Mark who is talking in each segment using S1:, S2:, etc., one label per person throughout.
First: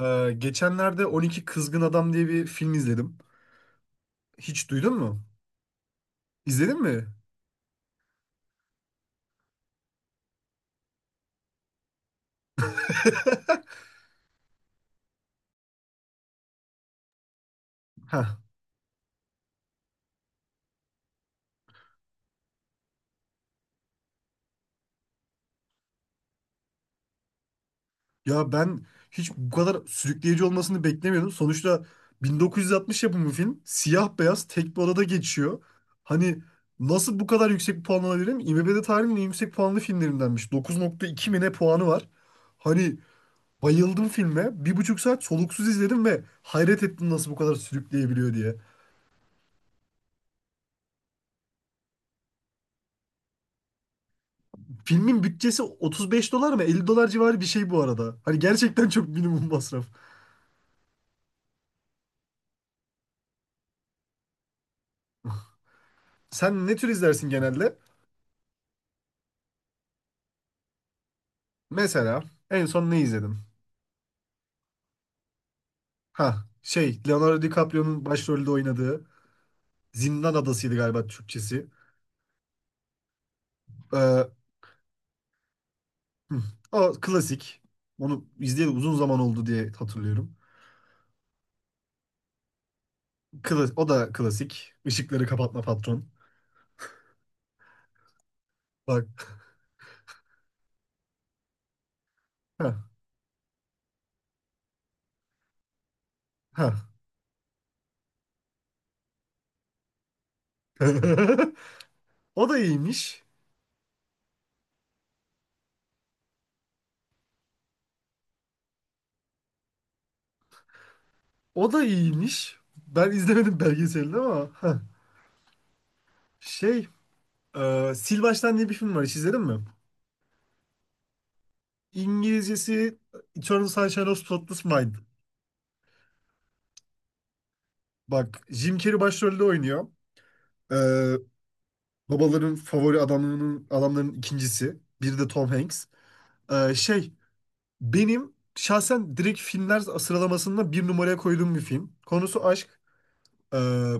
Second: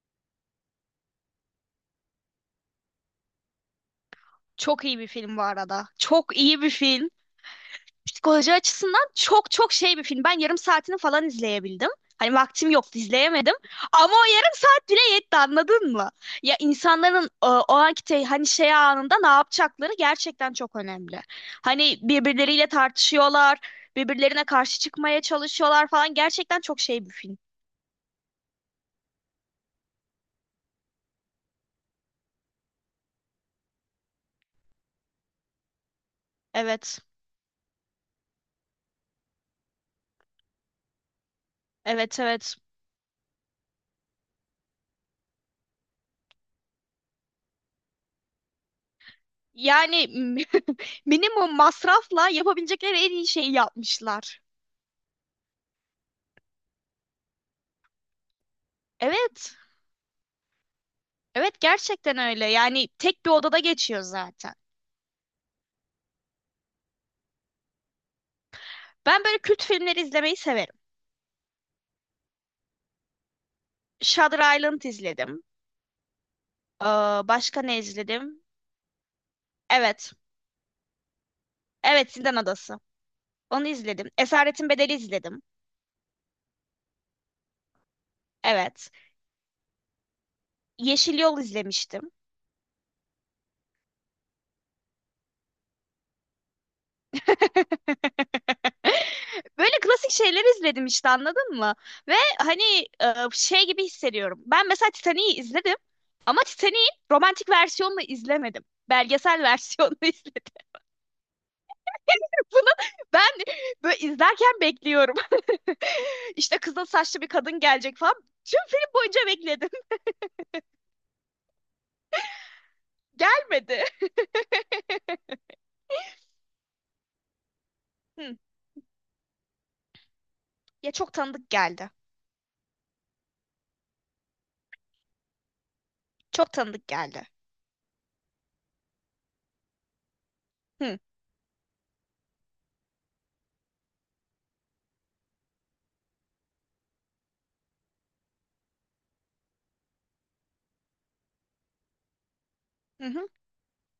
S1: Geçenlerde 12 Kızgın Adam diye bir film izledim. Hiç
S2: Çok
S1: duydun
S2: iyi bir
S1: mu?
S2: film bu arada. Çok iyi bir
S1: İzledin mi?
S2: film. Psikoloji açısından çok çok şey bir film. Ben yarım saatini falan izleyebildim. Hani vaktim yoktu izleyemedim. Ama o yarım saat bile yetti anladın mı? Ya insanların o anki
S1: Heh.
S2: hani şey anında ne yapacakları gerçekten çok önemli. Hani birbirleriyle tartışıyorlar, birbirlerine karşı çıkmaya çalışıyorlar falan. Gerçekten çok şey bir film.
S1: Ya ben hiç bu kadar sürükleyici olmasını beklemiyordum. Sonuçta 1960 yapımı film. Siyah beyaz tek bir odada geçiyor. Hani
S2: Evet.
S1: nasıl bu kadar yüksek bir puan alabilirim? IMDb'de tarihin en yüksek puanlı filmlerindenmiş. 9,2 mi ne puanı var.
S2: Evet, evet.
S1: Hani bayıldım filme. Bir buçuk saat soluksuz izledim ve hayret ettim nasıl bu kadar sürükleyebiliyor diye.
S2: Yani minimum masrafla yapabilecekleri en iyi şeyi yapmışlar.
S1: Filmin bütçesi 35 dolar mı 50 dolar civarı bir şey bu arada. Hani gerçekten çok minimum
S2: Evet.
S1: masraf.
S2: Evet, gerçekten öyle. Yani tek bir odada geçiyor zaten.
S1: Sen ne tür izlersin genelde?
S2: Ben böyle kült filmleri izlemeyi severim.
S1: Mesela en son ne izledin?
S2: Shutter Island izledim.
S1: Ha
S2: Ee,
S1: şey Leonardo
S2: başka ne
S1: DiCaprio'nun
S2: izledim?
S1: başrolde oynadığı
S2: Evet.
S1: Zindan Adası'ydı galiba Türkçesi.
S2: Evet, Zindan Adası. Onu izledim.
S1: Ee,
S2: Esaretin Bedeli izledim.
S1: hı, o klasik. Onu izleyeli
S2: Evet.
S1: uzun zaman oldu diye hatırlıyorum.
S2: Yeşil Yol izlemiştim.
S1: O da klasik. Işıkları kapatma patron. Bak.
S2: Böyle klasik şeyler izledim işte anladın mı? Ve hani
S1: Ha,
S2: şey gibi hissediyorum. Ben mesela Titanic'i izledim ama
S1: ha.
S2: Titanic'in romantik versiyonunu izlemedim. Belgesel versiyonunu izledim.
S1: O da
S2: Bunu
S1: iyiymiş.
S2: Ben böyle izlerken bekliyorum. İşte kızıl saçlı bir kadın gelecek falan. Tüm film boyunca bekledim.
S1: O da iyiymiş. Ben izlemedim
S2: Gelmedi.
S1: belgeselini ama. Şey, Sil
S2: Hı.
S1: Baştan diye bir film var. Hiç izledin mi?
S2: Ya çok tanıdık geldi.
S1: İngilizcesi Eternal Sunshine of Spotless Mind.
S2: Çok tanıdık geldi.
S1: Bak, Jim Carrey başrolde oynuyor. E,
S2: Hı.
S1: babaların favori adamlarının adamların ikincisi. Biri de Tom Hanks. E, şey, benim şahsen direkt filmler sıralamasında bir numaraya koyduğum bir film. Konusu aşk.
S2: Hı hı.
S1: Ee,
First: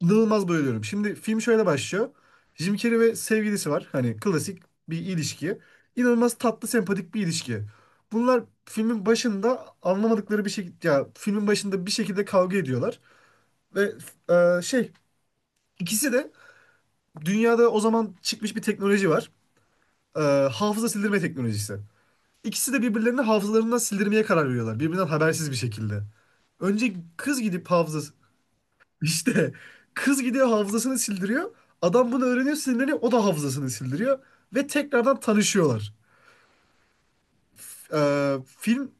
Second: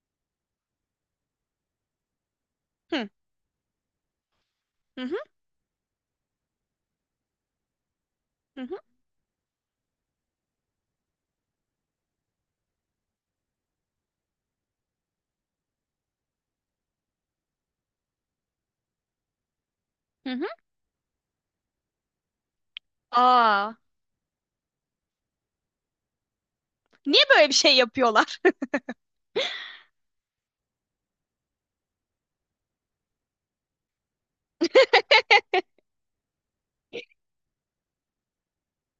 S1: inanılmaz bayılıyorum. Şimdi film şöyle başlıyor. Jim
S2: Hı
S1: Carrey
S2: hı.
S1: ve sevgilisi var. Hani klasik bir
S2: Hı hı.
S1: ilişki. İnanılmaz tatlı, sempatik bir ilişki. Bunlar
S2: Hı
S1: filmin başında anlamadıkları bir şekilde ya filmin başında bir şekilde kavga ediyorlar ve e, şey ikisi de dünyada o zaman çıkmış bir teknoloji var. E,
S2: hı. Hı.
S1: hafıza sildirme teknolojisi. İkisi de birbirlerini hafızalarından
S2: Aa,
S1: sildirmeye karar veriyorlar. Birbirinden habersiz bir şekilde. Önce
S2: niye
S1: kız
S2: böyle bir
S1: gidip
S2: şey
S1: hafıza
S2: yapıyorlar?
S1: İşte kız gidiyor hafızasını sildiriyor. Adam bunu öğreniyor sinirleniyor. O da hafızasını sildiriyor. Ve tekrardan tanışıyorlar. Film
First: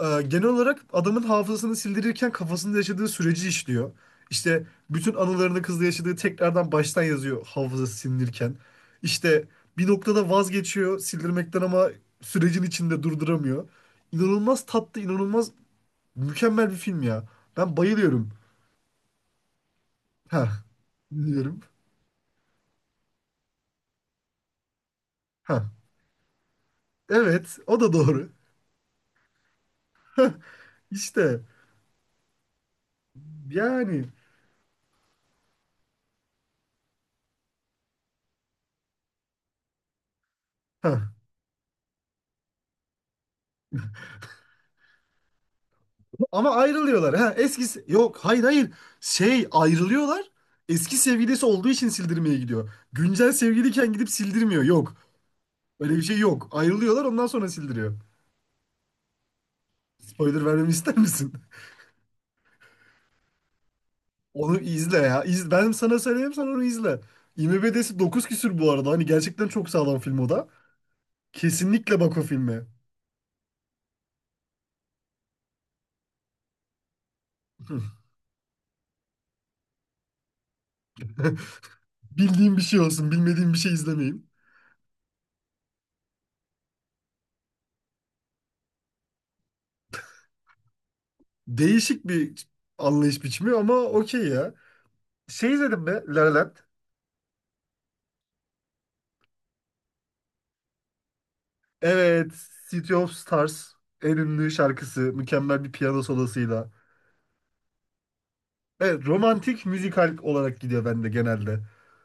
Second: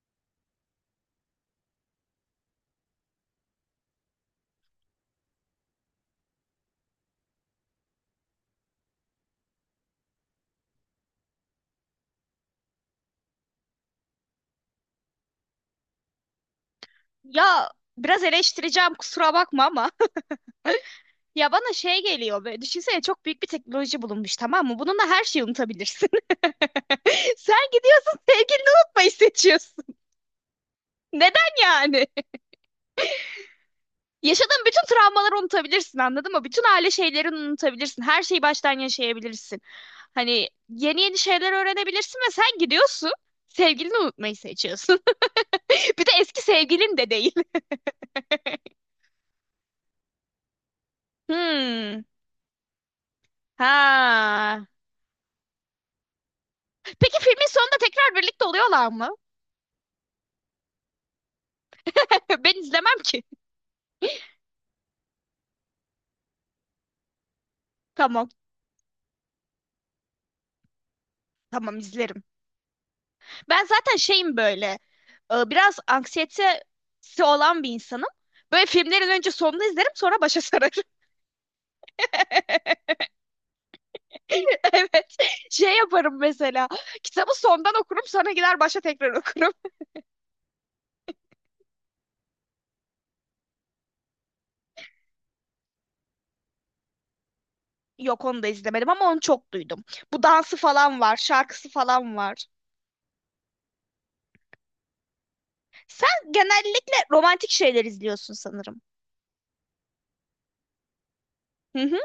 S1: genel olarak adamın hafızasını sildirirken kafasında yaşadığı süreci işliyor. İşte bütün anılarını kızla yaşadığı tekrardan baştan yazıyor hafızası silinirken. İşte bir noktada vazgeçiyor sildirmekten ama sürecin içinde durduramıyor. İnanılmaz tatlı, inanılmaz mükemmel bir film ya.
S2: Ya
S1: Ben
S2: biraz
S1: bayılıyorum.
S2: eleştireceğim, kusura bakma ama.
S1: Ha,
S2: Ya
S1: dinliyorum.
S2: bana şey geliyor, böyle düşünsene çok büyük bir teknoloji bulunmuş, tamam mı? Bununla her şeyi
S1: Ha.
S2: unutabilirsin. Sen
S1: Evet, o da
S2: gidiyorsun,
S1: doğru.
S2: sevgilini unutmayı seçiyorsun.
S1: İşte
S2: Neden yani?
S1: yani
S2: Yaşadığın bütün travmaları unutabilirsin anladın mı? Bütün aile şeylerini unutabilirsin. Her şeyi baştan yaşayabilirsin. Hani yeni
S1: ha.
S2: yeni şeyler öğrenebilirsin ve sen gidiyorsun. Sevgilini unutmayı seçiyorsun. Bir de eski
S1: Ama
S2: sevgilin de
S1: ayrılıyorlar.
S2: değil.
S1: Ha, eskisi yok, hayır hayır. Ayrılıyorlar. Eski sevgilisi olduğu için
S2: Hmm.
S1: sildirmeye gidiyor. Güncel sevgiliyken gidip sildirmiyor.
S2: Ha.
S1: Yok. Öyle bir şey yok. Ayrılıyorlar
S2: Peki
S1: ondan
S2: filmin
S1: sonra
S2: sonunda
S1: sildiriyor.
S2: tekrar birlikte oluyorlar mı?
S1: Spoiler vermemi ister misin?
S2: Ben izlemem ki.
S1: Onu izle ya. Ben sana söyleyeyim sen onu izle. IMDb'si 9
S2: Tamam.
S1: küsür bu arada. Hani gerçekten çok sağlam film o da.
S2: Tamam,
S1: Kesinlikle bak o
S2: izlerim.
S1: filme.
S2: Ben zaten şeyim böyle. Biraz anksiyetesi olan bir insanım. Böyle filmlerin önce sonunu izlerim, sonra başa sararım.
S1: Bildiğim bir şey olsun. Bilmediğim bir şey izlemeyeyim.
S2: Evet. Şey yaparım mesela. Kitabı sondan okurum, sonra gider başa tekrar okurum.
S1: Değişik bir anlayış biçimi ama okey ya. Şey izledim mi? La La Land.
S2: Yok, onu da izlemedim ama onu çok duydum. Bu dansı falan var, şarkısı falan
S1: Evet.
S2: var.
S1: City of Stars. En ünlü şarkısı. Mükemmel bir piyano
S2: Sen
S1: solosuyla.
S2: genellikle romantik şeyler izliyorsun sanırım.
S1: Evet. Romantik müzikal olarak gidiyor bende genelde.
S2: Hı hı,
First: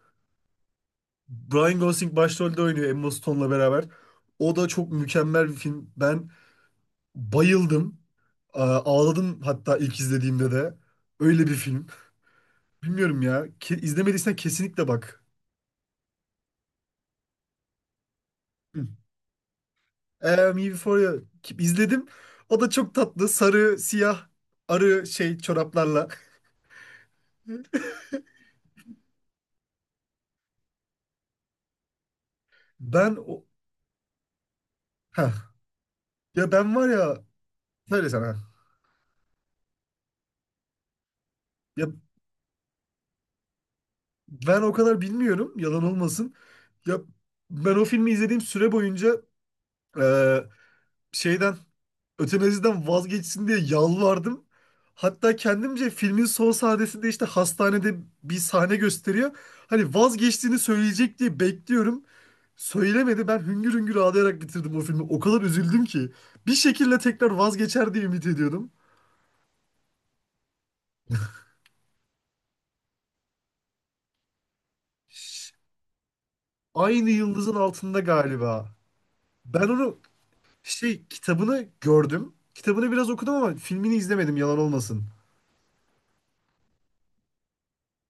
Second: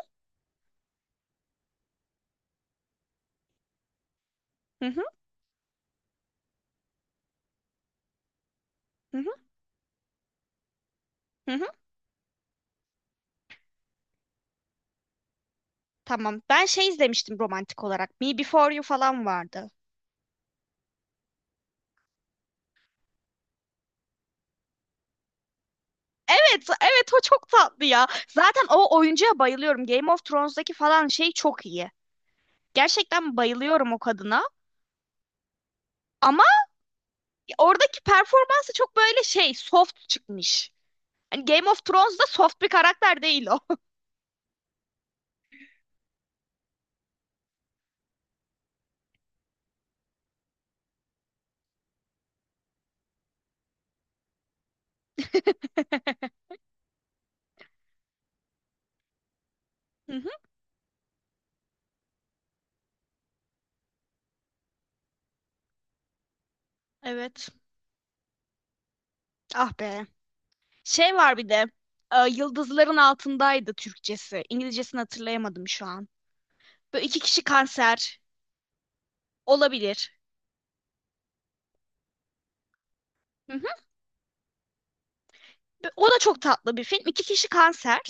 S1: Brian Gosling başrolde oynuyor Emma Stone'la beraber. O da
S2: hı
S1: çok
S2: hı,
S1: mükemmel bir film. Ben bayıldım. Aa,
S2: hı hı,
S1: ağladım hatta ilk izlediğimde de. Öyle bir
S2: hı.
S1: film. Bilmiyorum ya. İzlemediysen kesinlikle bak.
S2: Tamam. Ben şey izlemiştim romantik olarak. Me Before You falan vardı.
S1: Me Before You izledim. O da çok tatlı. Sarı, siyah, arı şey çoraplarla.
S2: Evet, evet o çok tatlı ya. Zaten o oyuncuya bayılıyorum. Game of Thrones'daki falan şey çok iyi.
S1: Ben
S2: Gerçekten
S1: o...
S2: bayılıyorum o kadına.
S1: Heh.
S2: Ama
S1: Ya ben var ya...
S2: oradaki
S1: Söyle sana.
S2: performansı çok böyle şey soft çıkmış. Hani Game of
S1: Ya
S2: Thrones'da soft bir karakter değil o.
S1: ben o kadar bilmiyorum. Yalan olmasın. Ya ben o filmi izlediğim süre boyunca e, şeyden ötenaziden vazgeçsin diye yalvardım. Hatta kendimce filmin son sahnesinde işte hastanede bir sahne gösteriyor. Hani
S2: Hı hı.
S1: vazgeçtiğini söyleyecek diye bekliyorum. Söylemedi. Ben hüngür hüngür ağlayarak bitirdim o filmi. O kadar üzüldüm ki. Bir şekilde tekrar
S2: Evet.
S1: vazgeçer diye ümit ediyordum.
S2: Ah be. Şey var bir de. Yıldızların altındaydı Türkçesi. İngilizcesini
S1: Ş-
S2: hatırlayamadım şu an. Böyle
S1: Aynı
S2: iki kişi
S1: yıldızın altında
S2: kanser
S1: galiba. Ben onu
S2: olabilir.
S1: şey kitabını gördüm. Kitabını biraz okudum
S2: Hı
S1: ama
S2: hı.
S1: filmini izlemedim yalan olmasın.
S2: Ve o da çok tatlı bir film. İki kişi kanser.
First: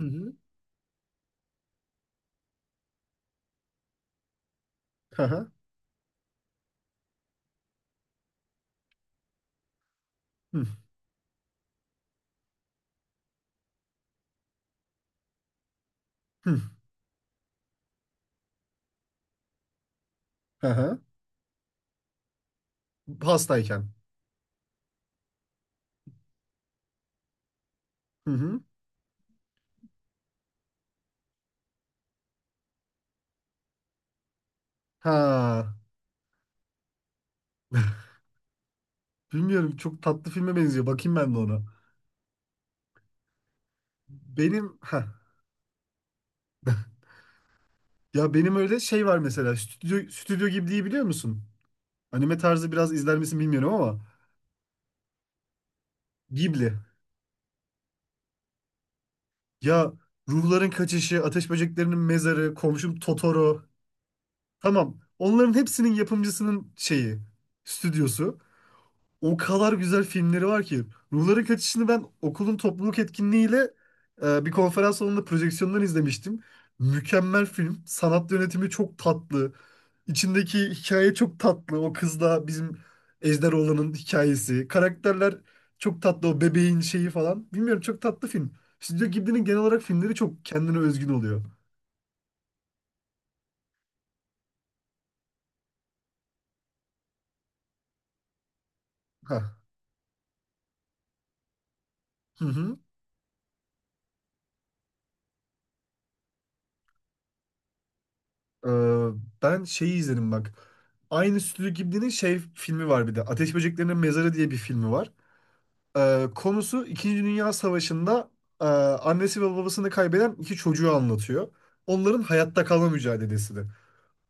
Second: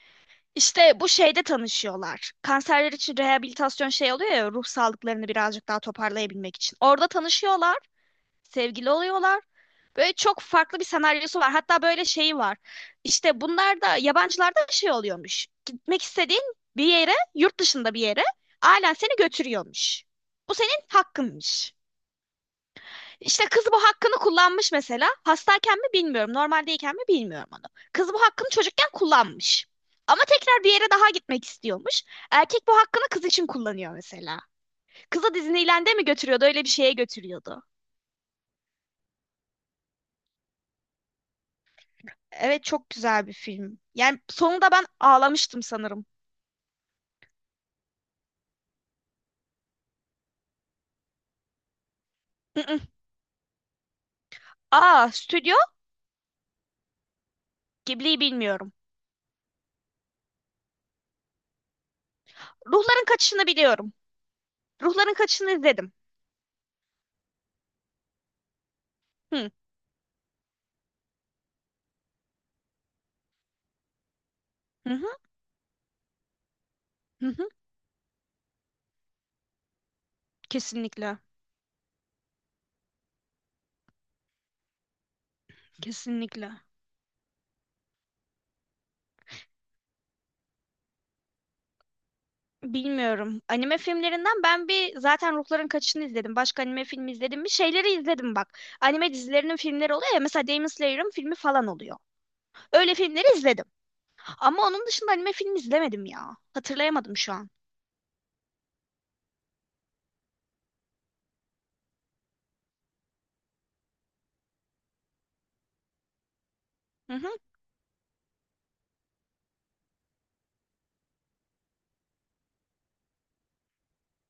S1: Hı hı.
S2: İşte bu şeyde tanışıyorlar. Kanserler için rehabilitasyon şey oluyor ya, ruh
S1: Hı
S2: sağlıklarını
S1: hı.
S2: birazcık daha toparlayabilmek için. Orada tanışıyorlar, sevgili oluyorlar. Böyle çok
S1: Hı
S2: farklı bir senaryosu var. Hatta böyle şeyi var. İşte bunlar da yabancılarda şey oluyormuş. Gitmek istediğin
S1: hı.
S2: bir yere, yurt dışında bir yere ailen seni götürüyormuş. Bu
S1: Hı
S2: senin
S1: hı.
S2: hakkınmış. İşte kız bu
S1: Hastayken.
S2: hakkını kullanmış mesela. Hastayken mi bilmiyorum, normaldeyken mi bilmiyorum onu. Kız bu
S1: Hı
S2: hakkını
S1: hı.
S2: çocukken kullanmış. Ama tekrar bir yere daha gitmek istiyormuş. Erkek bu hakkını kız için kullanıyor mesela. Kızı
S1: Ha,
S2: Disneyland'e mi götürüyordu, öyle bir şeye götürüyordu.
S1: bilmiyorum çok tatlı filme benziyor. Bakayım ben de ona.
S2: Evet, çok güzel bir film. Yani sonunda
S1: Benim
S2: ben
S1: ha
S2: ağlamıştım sanırım.
S1: Ya benim öyle şey var mesela Stüdyo Ghibli'yi biliyor musun? Anime tarzı
S2: Mm-mm.
S1: biraz izler misin bilmiyorum ama
S2: Aa, Stüdyo
S1: Ghibli.
S2: Ghibli'yi bilmiyorum.
S1: Ya Ruhların Kaçışı, Ateş Böceklerinin Mezarı, Komşum
S2: Ruhların Kaçışı'nı
S1: Totoro.
S2: biliyorum.
S1: Tamam.
S2: Ruhların Kaçışı'nı
S1: Onların
S2: izledim.
S1: hepsinin yapımcısının şeyi, stüdyosu. O
S2: Hı.
S1: kadar güzel filmleri var ki. Ruhların Kaçışı'nı ben okulun topluluk etkinliğiyle bir
S2: Hı
S1: konferans
S2: hı.
S1: salonunda projeksiyondan izlemiştim.
S2: Hı
S1: Mükemmel
S2: hı.
S1: film. Sanat yönetimi çok tatlı. İçindeki hikaye
S2: Kesinlikle.
S1: çok tatlı. O kızla bizim Ejderoğlan'ın hikayesi. Karakterler çok tatlı. O
S2: Kesinlikle.
S1: bebeğin şeyi falan. Bilmiyorum çok tatlı film. Stüdyo Ghibli'nin genel olarak filmleri çok kendine özgün oluyor.
S2: Bilmiyorum. Anime filmlerinden ben bir zaten Ruhların Kaçışı'nı izledim. Başka anime filmi izledim mi? Şeyleri izledim bak. Anime
S1: Ha.
S2: dizilerinin filmleri oluyor ya. Mesela Demon Slayer'ın filmi falan oluyor.
S1: Hı hı.
S2: Öyle filmleri izledim. Ama onun dışında anime filmi izlemedim ya. Hatırlayamadım şu an.
S1: Ee, ben şeyi izledim bak. Aynı Stüdyo Ghibli'nin şey filmi var bir de. Ateş Böceklerinin Mezarı diye bir filmi var. Konusu
S2: Hı
S1: İkinci
S2: hı.
S1: Dünya Savaşı'nda annesi ve babasını kaybeden iki çocuğu anlatıyor. Onların hayatta kalma mücadelesi de.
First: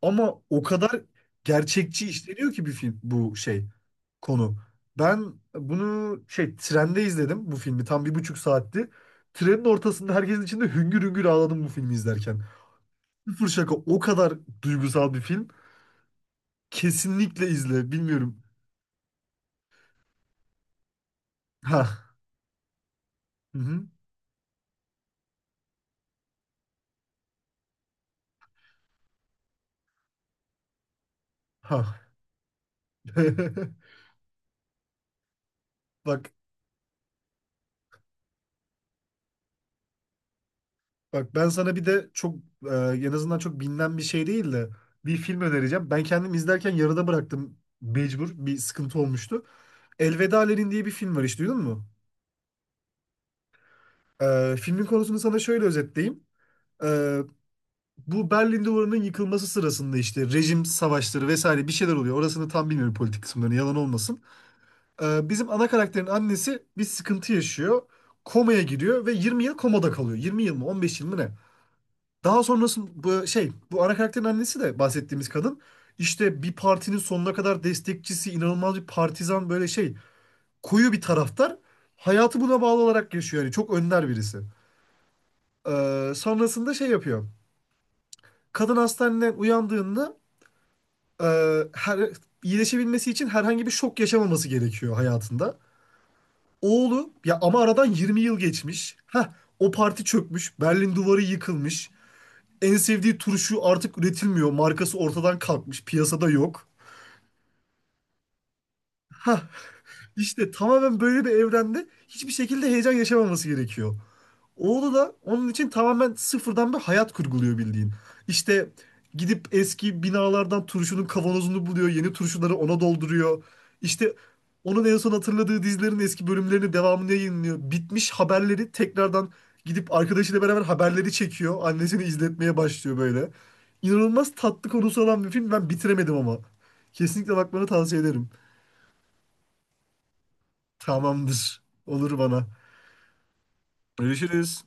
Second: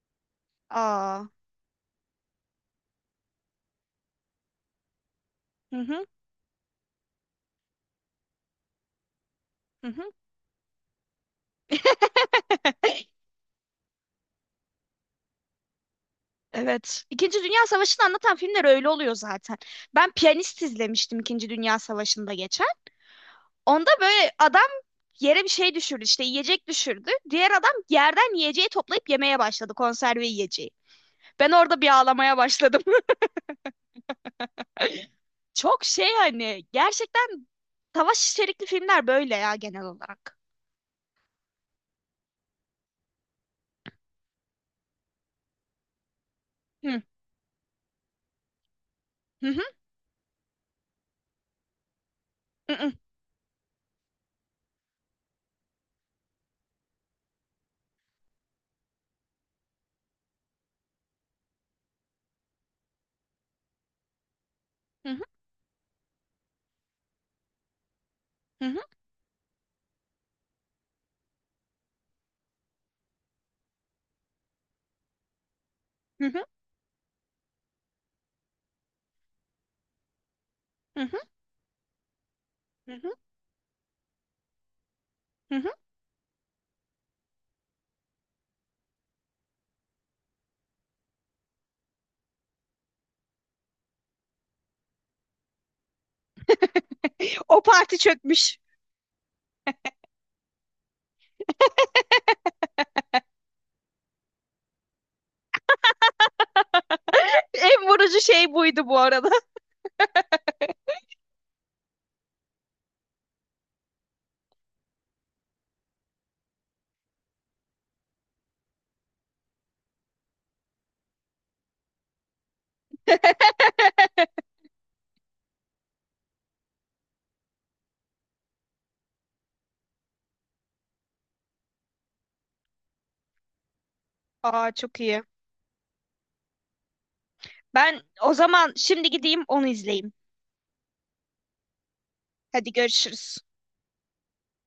S1: Ama o kadar
S2: Aa.
S1: gerçekçi işleniyor ki bir film bu şey konu. Ben
S2: Hı hı.
S1: bunu şey trende izledim bu filmi tam bir buçuk saatti. Trenin
S2: Hı hı.
S1: ortasında herkesin içinde hüngür hüngür ağladım bu filmi izlerken. Sıfır şaka o kadar duygusal bir film.
S2: Evet. İkinci
S1: Kesinlikle
S2: Dünya
S1: izle.
S2: Savaşı'nı anlatan
S1: Bilmiyorum.
S2: filmler öyle oluyor zaten. Ben Piyanist izlemiştim, İkinci Dünya
S1: Ha.
S2: Savaşı'nda geçen.
S1: Hı hı.
S2: Onda böyle adam yere bir şey düşürdü, işte yiyecek düşürdü. Diğer adam yerden yiyeceği toplayıp yemeye başladı, konserve yiyeceği. Ben orada bir
S1: Ha.
S2: ağlamaya başladım. Çok şey,
S1: Bak
S2: hani gerçekten savaş içerikli filmler böyle ya genel olarak.
S1: bak ben sana bir de çok e, en azından çok bilinen bir şey değil de bir film önereceğim. Ben kendim izlerken
S2: Hı
S1: yarıda bıraktım mecbur. Bir sıkıntı olmuştu.
S2: hı,
S1: Elveda Lenin diye bir film var hiç duydun mu?
S2: hı hı, hı
S1: Filmin konusunu sana şöyle özetleyeyim. E, bu Berlin Duvarı'nın yıkılması sırasında işte rejim savaşları vesaire bir şeyler oluyor. Orasını tam bilmiyorum politik kısımlarını yalan olmasın.
S2: hı,
S1: Bizim ana karakterin annesi bir sıkıntı yaşıyor. Komaya
S2: hı
S1: giriyor ve 20 yıl komada kalıyor. 20 yıl mı 15 yıl mı ne? Daha sonrasında bu şey bu ana karakterin annesi de bahsettiğimiz kadın
S2: hı,
S1: işte
S2: hı
S1: bir partinin sonuna kadar destekçisi, inanılmaz bir partizan böyle şey koyu
S2: hı,
S1: bir
S2: hı
S1: taraftar. Hayatı buna bağlı
S2: hı,
S1: olarak yaşıyor yani çok önder birisi.
S2: hı hı.
S1: Sonrasında şey yapıyor. Kadın hastaneden uyandığında e, her, iyileşebilmesi için herhangi bir şok yaşamaması gerekiyor hayatında. Oğlu ya ama
S2: O
S1: aradan
S2: parti
S1: 20 yıl
S2: çökmüş.
S1: geçmiş. Ha o parti çökmüş. Berlin duvarı yıkılmış. En sevdiği turşu artık üretilmiyor. Markası ortadan kalkmış. Piyasada yok.
S2: En vurucu şey buydu bu arada.
S1: Ha işte tamamen böyle bir evrende hiçbir şekilde heyecan yaşamaması gerekiyor. Oğlu da onun için tamamen sıfırdan bir hayat kurguluyor bildiğin. İşte gidip eski binalardan turşunun kavanozunu buluyor, yeni turşuları ona dolduruyor. İşte onun en son hatırladığı dizilerin eski bölümlerini devamını yayınlıyor. Bitmiş haberleri tekrardan gidip arkadaşıyla beraber haberleri çekiyor. Annesini izletmeye başlıyor böyle. İnanılmaz tatlı
S2: Aa, çok
S1: konusu
S2: iyi.
S1: olan bir film. Ben bitiremedim ama. Kesinlikle bakmanı
S2: Ben
S1: tavsiye ederim.
S2: o zaman şimdi gideyim onu izleyeyim.
S1: Tamamdır. Olur bana.
S2: Hadi, görüşürüz.
S1: Görüşürüz.